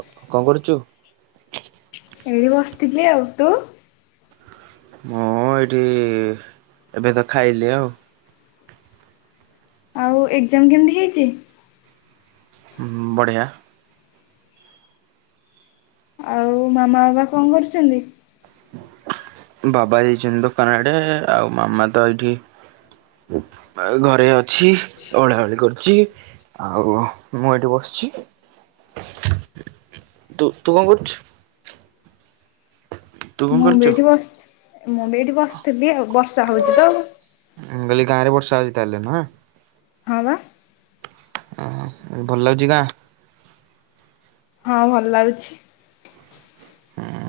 କଣ କରୁଚୁ? ଏଠି ବସିଥିଲି ଆଉ। ତୁ ହଁ ଏଇଠି ଏବେ ତ ଖାଇଲି ଆଉ। ଆଉ ଏକ୍ଜାମ କେମିତି ହେଇଚି? ହୁଁ ବଢ଼ିଆ। ଆଉ ମାମା, ବାବା କଣ କରୁଛନ୍ତି? ବାବା ଯାଇଛନ୍ତି ତ ପ୍ଲାଣ୍ଟ ଆଉ ମାମା ତ ଏଇଠି ଆଉ ଘରେ ଅଛି, ଓଳ ଓଳି କରୁଚି। ଆଉ ମୁଁ ଏଇଠି ବସିଛ। ତୁ ତୁ କଣ କରୁଛୁ? [unintelligible] ମୁଁ ବି ଏଇଠି ବସିଛି ମୁଁ ବି ଏଇଠି ବସିଥିଲି ଆଉ ବର୍ଷା ହଉଚି ତଉ। ମୁଁ କହଲି ଗାଁରେ ବର୍ଷା ହଉଚି ତାହେଲେ ନା? ହଁ ବା ଅ ହ ଭଲ ଲାଗୁଚି ଗାଁ? ହଁ ଭଲ ଲାଗୁଛି।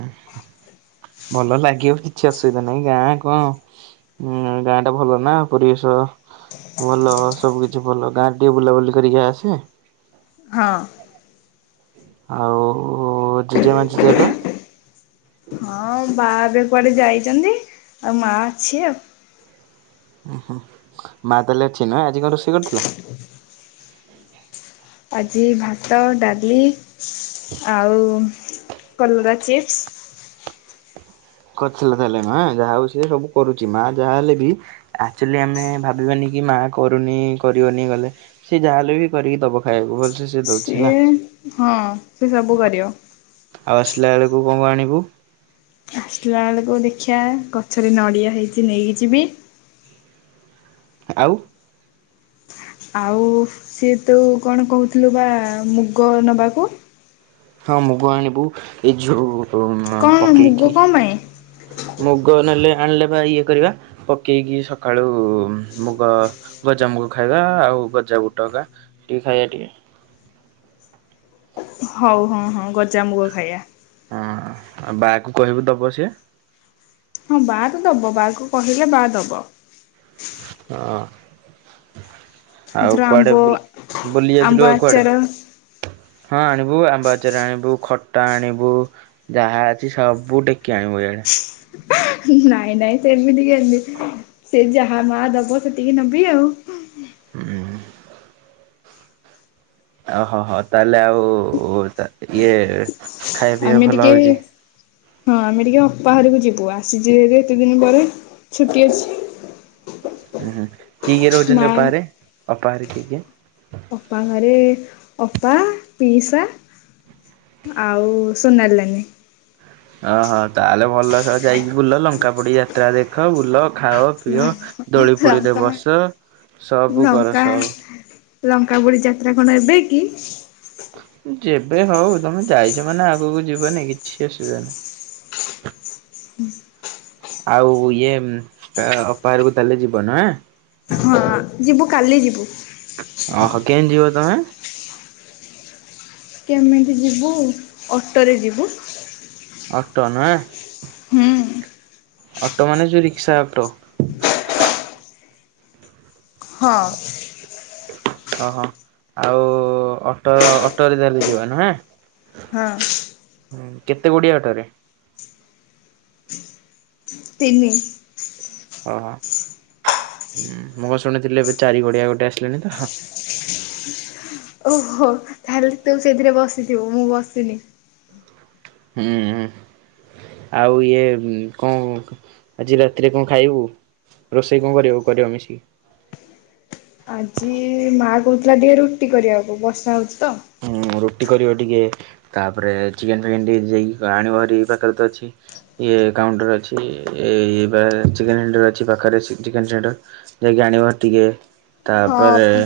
[unintelligible] ଭଲ ଲାଗିବ କିଛି ଅସୁବିଧା ନାହିଁ ଗାଁ କଣ ହୁଁ ଗାଁ ଟା ଭଲ ନା ପରିବେଶ ଭଲ ସବୁ କିିଛି ଭଲ, ଗାଁରେ ଟିକେ ବୁଲାବୁଲି କରିକି ଆସେ। ହଁ ଆଉ ଜେଜେମା, ଜେଜେବାପା ହଁ ବାହରେ କୁଆଡେ ଯାଇଛନ୍ତି, ଆଉ ମା ଅଛି ଆଉ। ଉୁ ହୁଁ ମା ତାହେଲେ ଅଛି ନା ଆଜି କଣ ରୋଷେଇ କରିଥିଲା? ଆଜି ଭାତ, ଡାଲି ଆଉ କଲରା ଚିପ୍ସ କରିଥିଲା ତାହେଲେ ମା ଯାହା ହଉ ସିଏ ସବୁ କରୁଚି। ମା ଯାହାହଲେ ବି ଆକଚୁଲି ଆମେ ଭାବିବାନି କି ମା କରୁନି କରିବନି ଗଲେ ସେ ଯାହାହେଲେ ବି କରିକି ଦବ ଖାଇବାକୁ ଭଲସେ ସିଏ ଦଉଚି ହେଲା‌। ହଁ ସେ ସବୁ କରିବ। ଆଉ ଆସିଲା ବେଳକୁ କଣ କଣ ଆଣିବୁ? ଆସିଲା ବେଳକୁ ଦେଖିବା ଗଛରେ ନଡ଼ିଆ ହେଇଛି ନେଇକିଯିବି। ଆଉ। ଆଉ ସିଏ ତୁ କଣ କହୁଥିଲୁ ବା ମୁଗ ନବାକୁ? ହଁ ମୁଗ ଆଣିବୁ ଏଇ ଯୋଉ କଣ ମୁଗ ପକେଇକି କଣ ପାଇଁ? ମୁଗ ନେଲେ ଆଣିଲେ ବା ଇଏ କରିବା। ପକେଇକି ସକାଳୁ ମୁଗ ଗଜାମୁଗ ଖାଇବା ଆଉ ଗଜା ବୁଟକା ଟିକେ ଖାଇବା ଟିକେ। ହଉ ହଁ ହଁ ଗଜାମୁଗ ଖାଇବା। ହଁ ଆଉ ବାଆକୁ କହିବୁ ଦବ ସିଏ। ହଁ ବା ତ ଦବ ବାକୁ କହିଲେ ବା ଦବ। ହଁ। ଏଥର ଆଉ ଆମ୍ବ କୁଆଡେ ବୁଲ୍ ବୁଲି ଆମ୍ବ ଯାଇଥିଲୁ ଆଉ କୁଆଡେ। ଆଚାର ହଁ ଆଣିବୁ ଆମ୍ବ ଆଚାର ଆଣିବୁ ଖଟା ଆଣିବୁ- ଯାହା ଅଛି ସବୁ ଟେକି ଆଣିବୁ ଏଆଡ଼େ ନାଇଁ ନାଇଁ ସେମିତି କେମିତି ସେ ଯାହା ମା ଦବ ସେତିକି ନେବି ଆଉ ହୁଁ। ଓହୋ ହ ତାହେଲେ ଆଉ ତ ଇଏ ଖାଇବା ପିଇବା ଆମେ ଭଲ ଟିକେ। ହଉଛି। ହଁ ଆମେ ଟିକେ ଅପା ଘରକୁ ଯିବୁ ଆସିଛୁ ଏ ଏତେ ଦିନ ପରେ ଛୁଟି ଅଛି। ହଁ ହୁଁ କିଏ କିଏ ରହୁଛନ୍ତି ମା ଅପା ଘରେ ଅପା ଘରେ କିଏ କିଏ? ଅପା ଘରେ ଅପା ପିଇସା ଆଉ ସୋନାଲ ନାନୀ। ଓହୋ ତାହେଲେ ଭଲ ସବୁ ଯାଇକି ବୁଲ ଲଙ୍କା ପଡି ଯାତ୍ରା ଦେଖ ବୁଲ ଖାଅ। ପିଅ ଦୋଳି ଫୋଳିରେ ଲଙ୍କା ବସ ସବୁ କର ସବୁ ଲଙ୍କାପୁଡ଼ି ଯାତ୍ରା କଣ ଏବେ କି? ଯେବେ ହଉ ତମେ ଯାଇଛ ମାନେ ଆଗକୁ ଯିବନି, କିଛି ଅସୁବିଧା ନାହିଁ। ଆଉ ଇଏ--ଅପାଘରକୁ ତାହେଲେ ଯିବନା ହଁ ଯିବୁ କାଲି ଯିବୁ ଓହୋ କେନ ଯିବ ତମେ କେମିତି ଯିବୁ ଅଟୋରେ ଯିବୁ ଅଟୋ ନା ହୁଁ ଅଟୋ ମାନେ ଯୋଉ ରିକ୍ସା ଅଟୋ। ହଁ ଓହୋ ଆଉ--ଅଟୋ ଅଟୋରେ ଧରିକି ଯିବ ନୁହେଁ। ହଁ ହୁଁ କେତେ ଗୁଡିଆ ଓଟୋ ରେ ତିନି ଓହୋ ମୁଁ ଶୁଣିଥିଲି ଏବେ ଚାରି ଗୁଡିଆ ଗୋଟେ ଆସିଲାଣି ତ ଓହୋ--ତାହେଲେ ତୁ ସେଥିରେ ବସିଥିବୁ ମୁଁ ବସିନି ହୁଁ। ଆଉ ଇଏ କଣ ଆଜି ରାତିରେ କଣ ଖାଇବୁ? ରୋଷେଇ କଣ କରିବ କରିବା ମିଶିକି? ଆଜି ମା କହୁଥିଲା ଟିକେ ରୁଟି କରିବାକୁ ବର୍ଷା ହଉଛି ତ। ଉଁ-ଉ ରୁଟି କରିବ ଟିକେ, ତାପରେ ଚିକେନ୍ ଫିକେନ୍ ଟିକେ ଯାଇକି ଆଣିବ ଭାରି ପାଖରେ ତ ଅଛି। ଇଏ କାଉଣ୍ଟର ଅଛି। ଏ- ଇଏ ବା- ଚିକେନ୍ ସେଣ୍ଟର ଅଛି, ପାଖରେ ଚିକେନ୍ ସେଣ୍ଟର। ଯାଇକି ଆଣିବ ଟିକେ ତାପରେ ହଁ,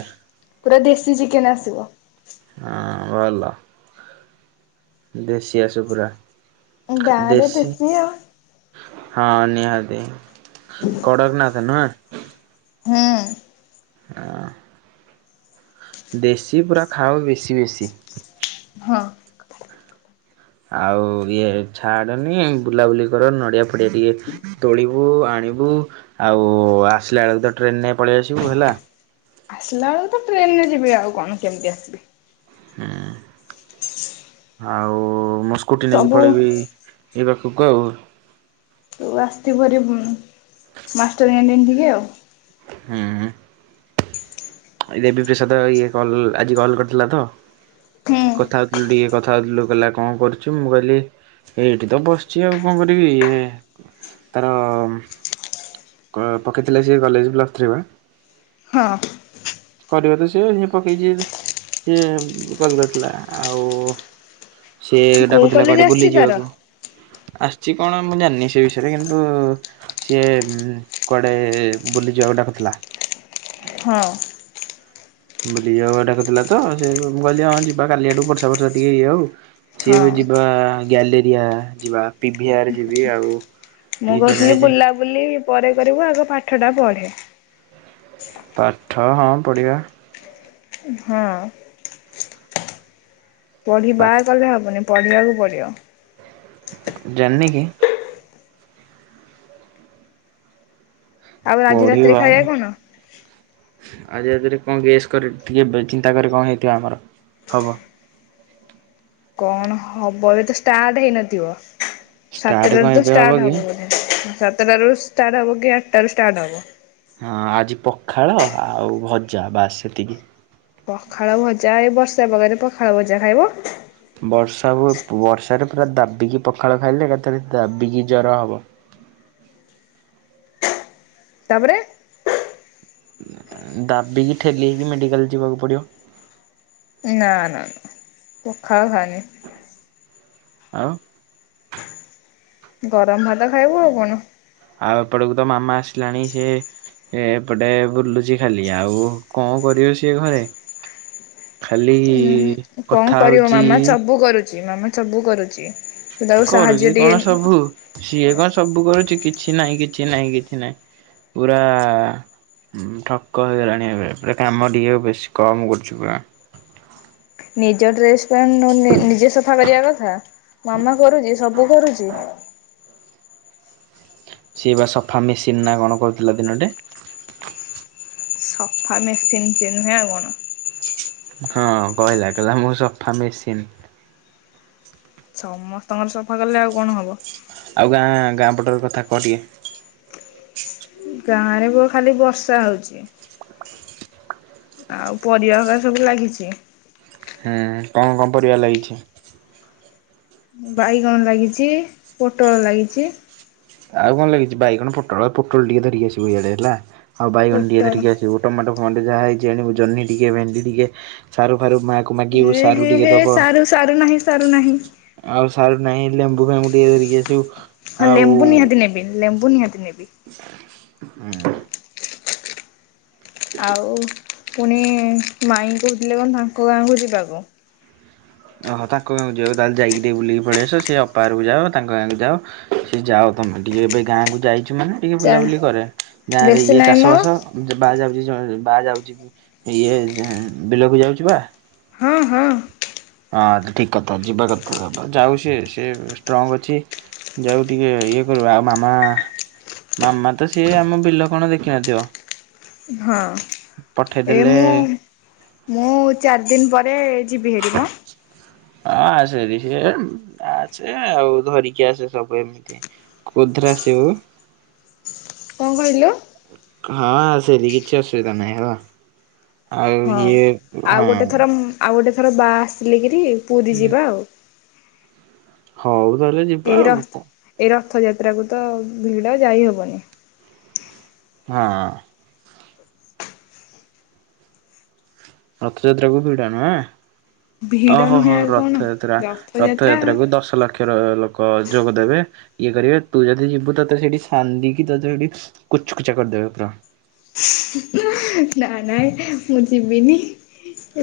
ପୁରା ଦେଶୀ ଚିକେନ୍ ଆସିବ। ହଁ ଭଲ। ଦେଶୀ ଆସୁ ପୁରା, ଗାଁରେ ଦେଶୀ। ଆଉ। ହଁ, ନିହାତି କଡ଼ର ନାଥ ନୁହେଁ! ହୁଁ ଅଁ। ଦେଶୀ ପୁରା ଖାଅ ବେଶୀ ବେଶୀ। ହଁ। ଆଉ ଇଏ ଛାଡନି, ବୁଲାବୁଲି କର ନଡିଆ ଫଡିଆ ଟିକେ ତୋଳିବୁ, ଆଣିବୁ, ଆଉ ଆସିଲା ବେଳକୁ ତ ଟ୍ରେନ୍ ନେ ପଳେଇ ଆସିବୁ ହେଲା। ଆସିଲା ବେଳକୁ ତ ଟ୍ରେନରେ ଯିବି, ଆଉ କଣ କେମିତି ଆସିବି? ହୁଁ, ଆଉ ମୁଁ ସ୍କୁଟି ନେଇକି ସବୁ ପଳେଇବି। ଏଇ ବାଖକୁ ଆଉ। ତୁ ଆସିଥିବୁହାରି ଉଁ ମାଷ୍ଟରକାଣ୍ଟିନ୍ ଠିକି ଆଉ। ହୁଁ, ହୁଁ। ଦେବୀ ପ୍ରସାଦ ଇଏ କଲ୍ ଆଜି କଲ୍ କରିଥିଲା ତ? ହୁଁ କଥା ହଉଥିଲୁ ଟିକେ, କଥା ହଉଥିଲୁ କହିଲା କଣ କରୁଛୁ? ମୁଁ କହିଲି ଏଇଠି ତ ବସିଛି, ଆଉ କଣ କରିବି? ତାର-ଅମ୍ ଅ ପକେଇଥିଲେ ସିଏ କଲେଜ ପ୍ଲସ୍ ଥ୍ରୀ ବା? ହଁ। କରିବା ତ ସିଏ। ହିଏ ପକେଇଛିି, ସିଏ କଲ୍ କରିଥିଲା, ଆଉ ସିଏ କୋଉ ଡାକୁଥିଲା, କଲେଜ କୁଆଡେ ଆସିଛି ବୁଲି ତାର? ଯିବାକୁ? ଆସିଛି କଣ ମୁଁ ଜାଣିନି ସେ ବିଷୟରେ, କିନ୍ତୁ ସିଏମ୍ କୁଆଡେ ବୁଲି ଯିବାକୁ ଡାକୁଥିଲା। ହଁ। ବୁଲି ଯିବାକୁ ଡାକୁଥିଲା ତ, ସେ ମୁଁ କହିଲି ହଁ ଯିବା କାଲି ଆଡକୁ ବର୍ଷା ଫର୍ଷା ଟିକେ ଇଏ ହଉ। ସିଏ ହଁ। ବି ଯିବା ଗ୍ୟାଲେରିଆ ଯିବା। ପିଭିିଆର ଯିବି ଆଉ, ଭିଜର ଆଡେ ଯେ ବୁଲି ପରେ କରିବୁ, ଆଗ ପାଠଟା ପଢ଼େ। ପାଠ ହଁ ପଢ଼ିବା। ହଁ। ପା ପଢିବା କଲେ ହବନି, ପଢ଼ିବାକୁ ପଡିବ। ଜାନ୍ନିକି! ଆଉ ଆଜି ରାତିରେ ପଢ଼ିବାନ୍ ଖାଇବା କଣ? ଆଜି ଆଧେରେ କଣ ଗେସ୍ କର ଟିକେ ବେ ଚିନ୍ତା କର କଣ ହେଇଥିବ ଆମର, ହବ? କଣ ହବ ଏବେ ତ ଷ୍ଟାର୍ଟ ହେଇନଥିବ? ଷ୍ଟାର୍ଟ ସାତଟାରେ କଣ ତ ଏବେ ଷ୍ଟାର୍ଟ କି ହବ ବୋଧେ! ସାତଟାରୁ ଷ୍ଟାର୍ଟ ହବ କି, ଆଟ୍ଟାରୁ ଷ୍ଟାର୍ଟ ହବ। ହଁ, ଆଜି ପଖାଳ ଆଉ ଭଜା ବାସ୍ ସେତିକି। ପଖାଳ, ଭଜା ଏଇ ବର୍ଷା ପାଗରେ ପଖାଳ ଭଜା ଖାଇବ? ବର୍ଷା ହୁଏ ବର୍ଷାରେ ପୁରା ଦାବିକି ପଖାଳ ଖାଇଲେ, ଏକାଥରେ ଦାବିକି ଜର ହବ। ତା'ପରେ? ଦାବିକି ଠେଲି ହେଇକି, ମେଡ଼ିକାଲ୍ ଯିବାକୁ ପଡ଼ିବ। ନା, ନା, ନା ପଖାଳ ଖାନି। ଆଉ ଗରମ ଭାତ ଖାଇବୁ ଆଉ କଣ ଆଉ ଏପଟକୁ ତ ମାମା ଆସିଲାଣି, ସେ ଏ ଏପଟେ ବୁଲୁଚି ଖାଲି, ଆଉ କଣ କରିବ ସିଏ ଘରେ? ଖାଲି ଉଁ କଣ କଥା କରିବ, ହଉଛି ମାମା ଚବୁ କରୁଛି, ମାମା ଚବୁ କରୁଛି। ତୁ ତାକୁ ସାହାଯ୍ୟ କରୁଛି କଣ ଟିକେ ସବୁ ସିଏ କଣ ସବୁ କରୁଛି କିଛି ନାଇଁ କିଛି ନାଇଁ କିଛି ନାଇଁ। ପୁରା ଠକ ହେଇଗଲାଣି ଏବେ ପୁରା କାମ ଟିକେ ବେଶୀ କମ୍ କରୁଛୁ ପୁରା। ନିଜ ଡ୍ରେସ ପ୍ୟାଣ୍ଟ ନ ନିଜେ ସଫା କରିବା କଥା। ମାମା କରୁଛି ସବୁ କରୁଛି। ସିଏ ବା ସଫା ମେସିନ୍ ନା କଣ କରୁଥିଲା ଦିନଟେ ସଫା ମେସିନ୍ ଚନ୍ୁଁ କନ [inaudible] ହଁ କହିଲା କହିଲା ମୁଁ ସଫା ମେସିନ୍ ସମସ୍ତଙ୍କର ସଫା କଲେ ଆଉ କଣ ହବ? ଆଉ ଗାଁ ଗାଁ ପଟରେ କଥା କହ ଟିକଏ। ଗାଁରେ ବୋ ଖାଲି ବର୍ଷା ହଉଛି। ଆଉ ପରିବା ଗୁରା ସବୁ ଲାଗିଛି ‌। ହୁଁ କଣ କଣ ପରିବା ଲାଗିଛି? ବାଇଗଣ ଲାଗିଛି, ପୋଟଳ ଲାଗିଛି। ଆଉ କଣ ଲାଗିଛି? ବାଇଗଣ ପୋଟଳ, ପେଟଳ ଟିକେ ଧରିକି ଆସିବୁ ଇଡେ ହେଲା, ଆଉ ବାଇଗଣ ଟିକେ ପୋଟଳ ଧରିକି ଆସିବୁ ଟମାଟୋ ଫମାଟ ଯାହା ହେଇଛି ଆଣିବୁ, ଜହ୍ନି ଟିକେ, ଭେଣ୍ଡି ଟିକେ, ସାରୁ ଫାରୁ ମା ଏ ହେ ହେ ସାରୁ ସାରୁ ନାହିଁ ସାରୁ ନାହିଁ। ଆଉ ସାର ନାହିଁ ଲେମ୍ବୁ ଫେଙ୍ଗୁ ଟିକଏ ଧରିକି ଆସିବୁ। ହଁ ଆଉ ଲେମ୍ବୁ ନିହାତି ନେବି, ଲେମ୍ବୁ ନିହାତି ନେବି। ହୁଁ। ଆଉ ପୁଣି ମାଇଁ କହୁଥିଲେ କଣ ତାଙ୍କ ଗାଁକୁ ଯିବାକୁ। ଓହୋ ତାଙ୍କ ଗାଁ ଯିବାକୁ ତାହେଲେ ଯାଇକି ଟିକେ ବୁଲିକି ପଳିଆସ। ସେ ଅପା ଘରକୁ ଯାଅ, ତାଙ୍କ ଗାଁ କୁ ଯାଅ। ସେ ଯାଅ ତମେ ଟିକେ ଏବେ ଗାଁକୁ ଯାଇଛୁ ମାନେ ଟିକେ ଚା ବୁଲାବୁଲି କରେ। ଗାଁ ରେ ବେଶୀ ଇଏ ନାହିଁ ଚାଷ ମ ବାସ ସେ ବା ଯାଉଛି ବାହା ଯାଉଛି, ଇଏ ବିଲକୁ ଯାଉଛି ବା। ହଁ ହଁ। ହଁ ଠିକ କଥା ଯିବା କଥା। ଯାଉ ସିଏ, ସେ ଷ୍ଟ୍ରଙ୍ଗ ଅଛି। ଯାଉ ଟିକେ ଇଏ କରୁ, ଆଉ ମାମା ମାମା ତ ସିଏ ଆମ ବିଲ କଣ ଦେଖିନଥିବ। ହଁ। ଏ ପଠେଇଦେଲେ ମୁଁ ମୁଁ ଚାରି ଦିନି ପରେ ଯିବି ହେରି ମ ହଁ ଆସ ଟିକେ ସେ ଆସେ ଆଉ ଧରିକି ଆସେ ସବୁ ଏମିତି ଉଧ୍ରା ସେଉ କଣ କହିଲୁ? ହଁ ସେଠି କିଛି ଅସୁବିଧା ନାହିଁ ହେଲା ଆଉ ହଁ ଇଏ ଆଉ ଗୋଟେ ଥର ହଁ। ଆଉ ଗୋଟେ ଥର ବାହା ଆସିଲେ କିରି ପୁରୀ ଯିବା ଆଉ। ହଉ ତାହେଲେ ଯିବା ଆଉ କଣ। ଏ ରଥଯାତ୍ରା କୁ ତ ଭିଡ ଯାଇହବନି। ହଁ। ରଥଯାତ୍ରା କୁ ଭିଡ଼ ନୁହେଁ। ଭିଡ଼ ଓହୋ ହୋ ନୁହେଁ ଆଉ କଣ ରଥଯାତ୍ରା, ରଥଯାତ୍ରା ରଥଯାତ୍ରାକୁ ଦଶ ଲକ୍ଷ ର ଲୋକ ଯୋଗଦେବେ ଇଏ କରିବେ, ତୁ ଯଦି ଯିବୁ ତତେ ସେଇଠି ସାନ୍ଦିକି ତତେ ସେଠି କୁଚକୁଚା କରିଦେବେ ପୁରା। ନା ନାଇଁ, ମୁଁ ଯିବିନି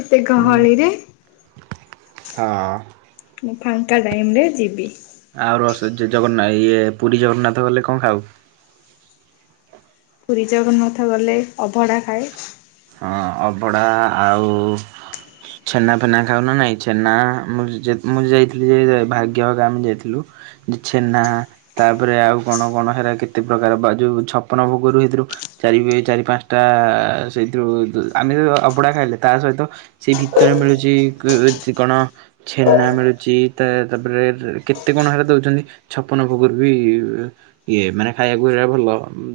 ଏତେ ଗହଳିରେ। ହଁ। ମୁଁ ଫାଙ୍କା ଟାଇମରେ ଯିବି। ଆଉ ର ଜଗନ୍ନାଥ ଇଏ ପୁରୀ ଜଗନ୍ନାଥ ଗଲେ କଣ ଖାଉ? ପୁରୀ ଜଗନ୍ନାଥ ଗଲେ ଅଭଡ଼ା ଖାଏ। ହଁ, ଅଭଡ଼ା ଆଉ ଛେନା ଫେନା ଖାଉ ନା ନାଇଁ? ଛେନା ମୁଁ ଯାଇଥିଲି ଯେ ଭାଗ୍ୟ ହେରିକା ଆମେ ଯାଇଥିଲୁ। ଛେନା ତାପରେ ଆଉ କଣ କଣ ହେରା କେତେ ପ୍ରକାର ବା ଯୋଉ ଛପନ ଭୋଗରୁ ହେଇଥିରୁ ଚାରି ଚାରି ପାଞ୍ଚଟା ସେଇଥିରୁ ଆମେ ଅଭଡ଼ା ଖାଇଲେ ତା ସହିତ ସେ ଭିତରେ ମିଳୁଚି କଣ ଛେନା ମିଳୁଚି ତା ତାପରେ କେତେ କଣ ହେରା ଦଉଚନ୍ତି। ଛପନ ଭୋଗରୁ ବି ଇଏ ମାନେ ଖାଇଆକୁ ହେରା ଭଲ।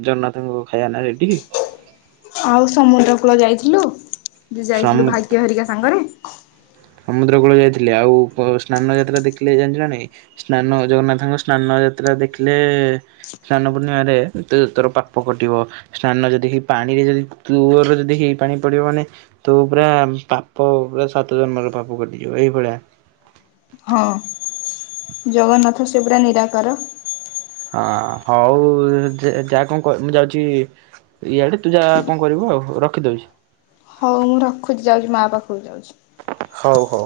ଜଗନ୍ନାଥଙ୍କ ଖାଇବା ନା ସେଠିକି। ଆଉ ସମୁଦ୍ର କୂଳ ଯାଇଥିଲୁ? ଯୋଉ ଯାଇଥିଲୁ ସମ ଭାଗ୍ୟ ହେରିକା ସାଙ୍ଗରେ। ସମୁଦ୍ର କୂଳ ଯାଇଥିଲି ଆଉ ସ୍ନାନ ଯାତ୍ରା ଦେଖିଲେ ଜାଣିିଚୁ ନା ନାଇଁ ସ୍ନାନ, ଜଗନ୍ନାଥଙ୍କ ସ୍ନାନ ଯାତ୍ରା ଦେଖିଲେ ସ୍ନାନ ପୂର୍ଣ୍ଣିମାରେ ତୋର ପାପ କଟିବ। ସ୍ନାନ ଯଦି ଏହି ପାଣି ରେ ଯଦି ତୂର ଯଦି ହେଇ ପାଣି ପଡିବ ମାନେ ତୁ ପୁରା ପାପ ପୁରା ସାତ ଜନ୍ମର ପାପ କଟିଯିବ ଏହିଭଳିଆ। ହଁ, ଜଗନ୍ନାଥ ସେ ପୁରା ନିରାକର। ହଁ, ହଉ ଯା କଣ କ ମୁଁ ଯାଉଚି ଇଆଡେ ତୁ ଯା କଣ କରିବୁ ଆଉ ରଖିଦଉଚି। ହଉ ମୁଁ ରଖୁଚି ଯାଉଚି ମା ପାଖୁକୁ ଯାଉଚି। ହଉ ହଉ।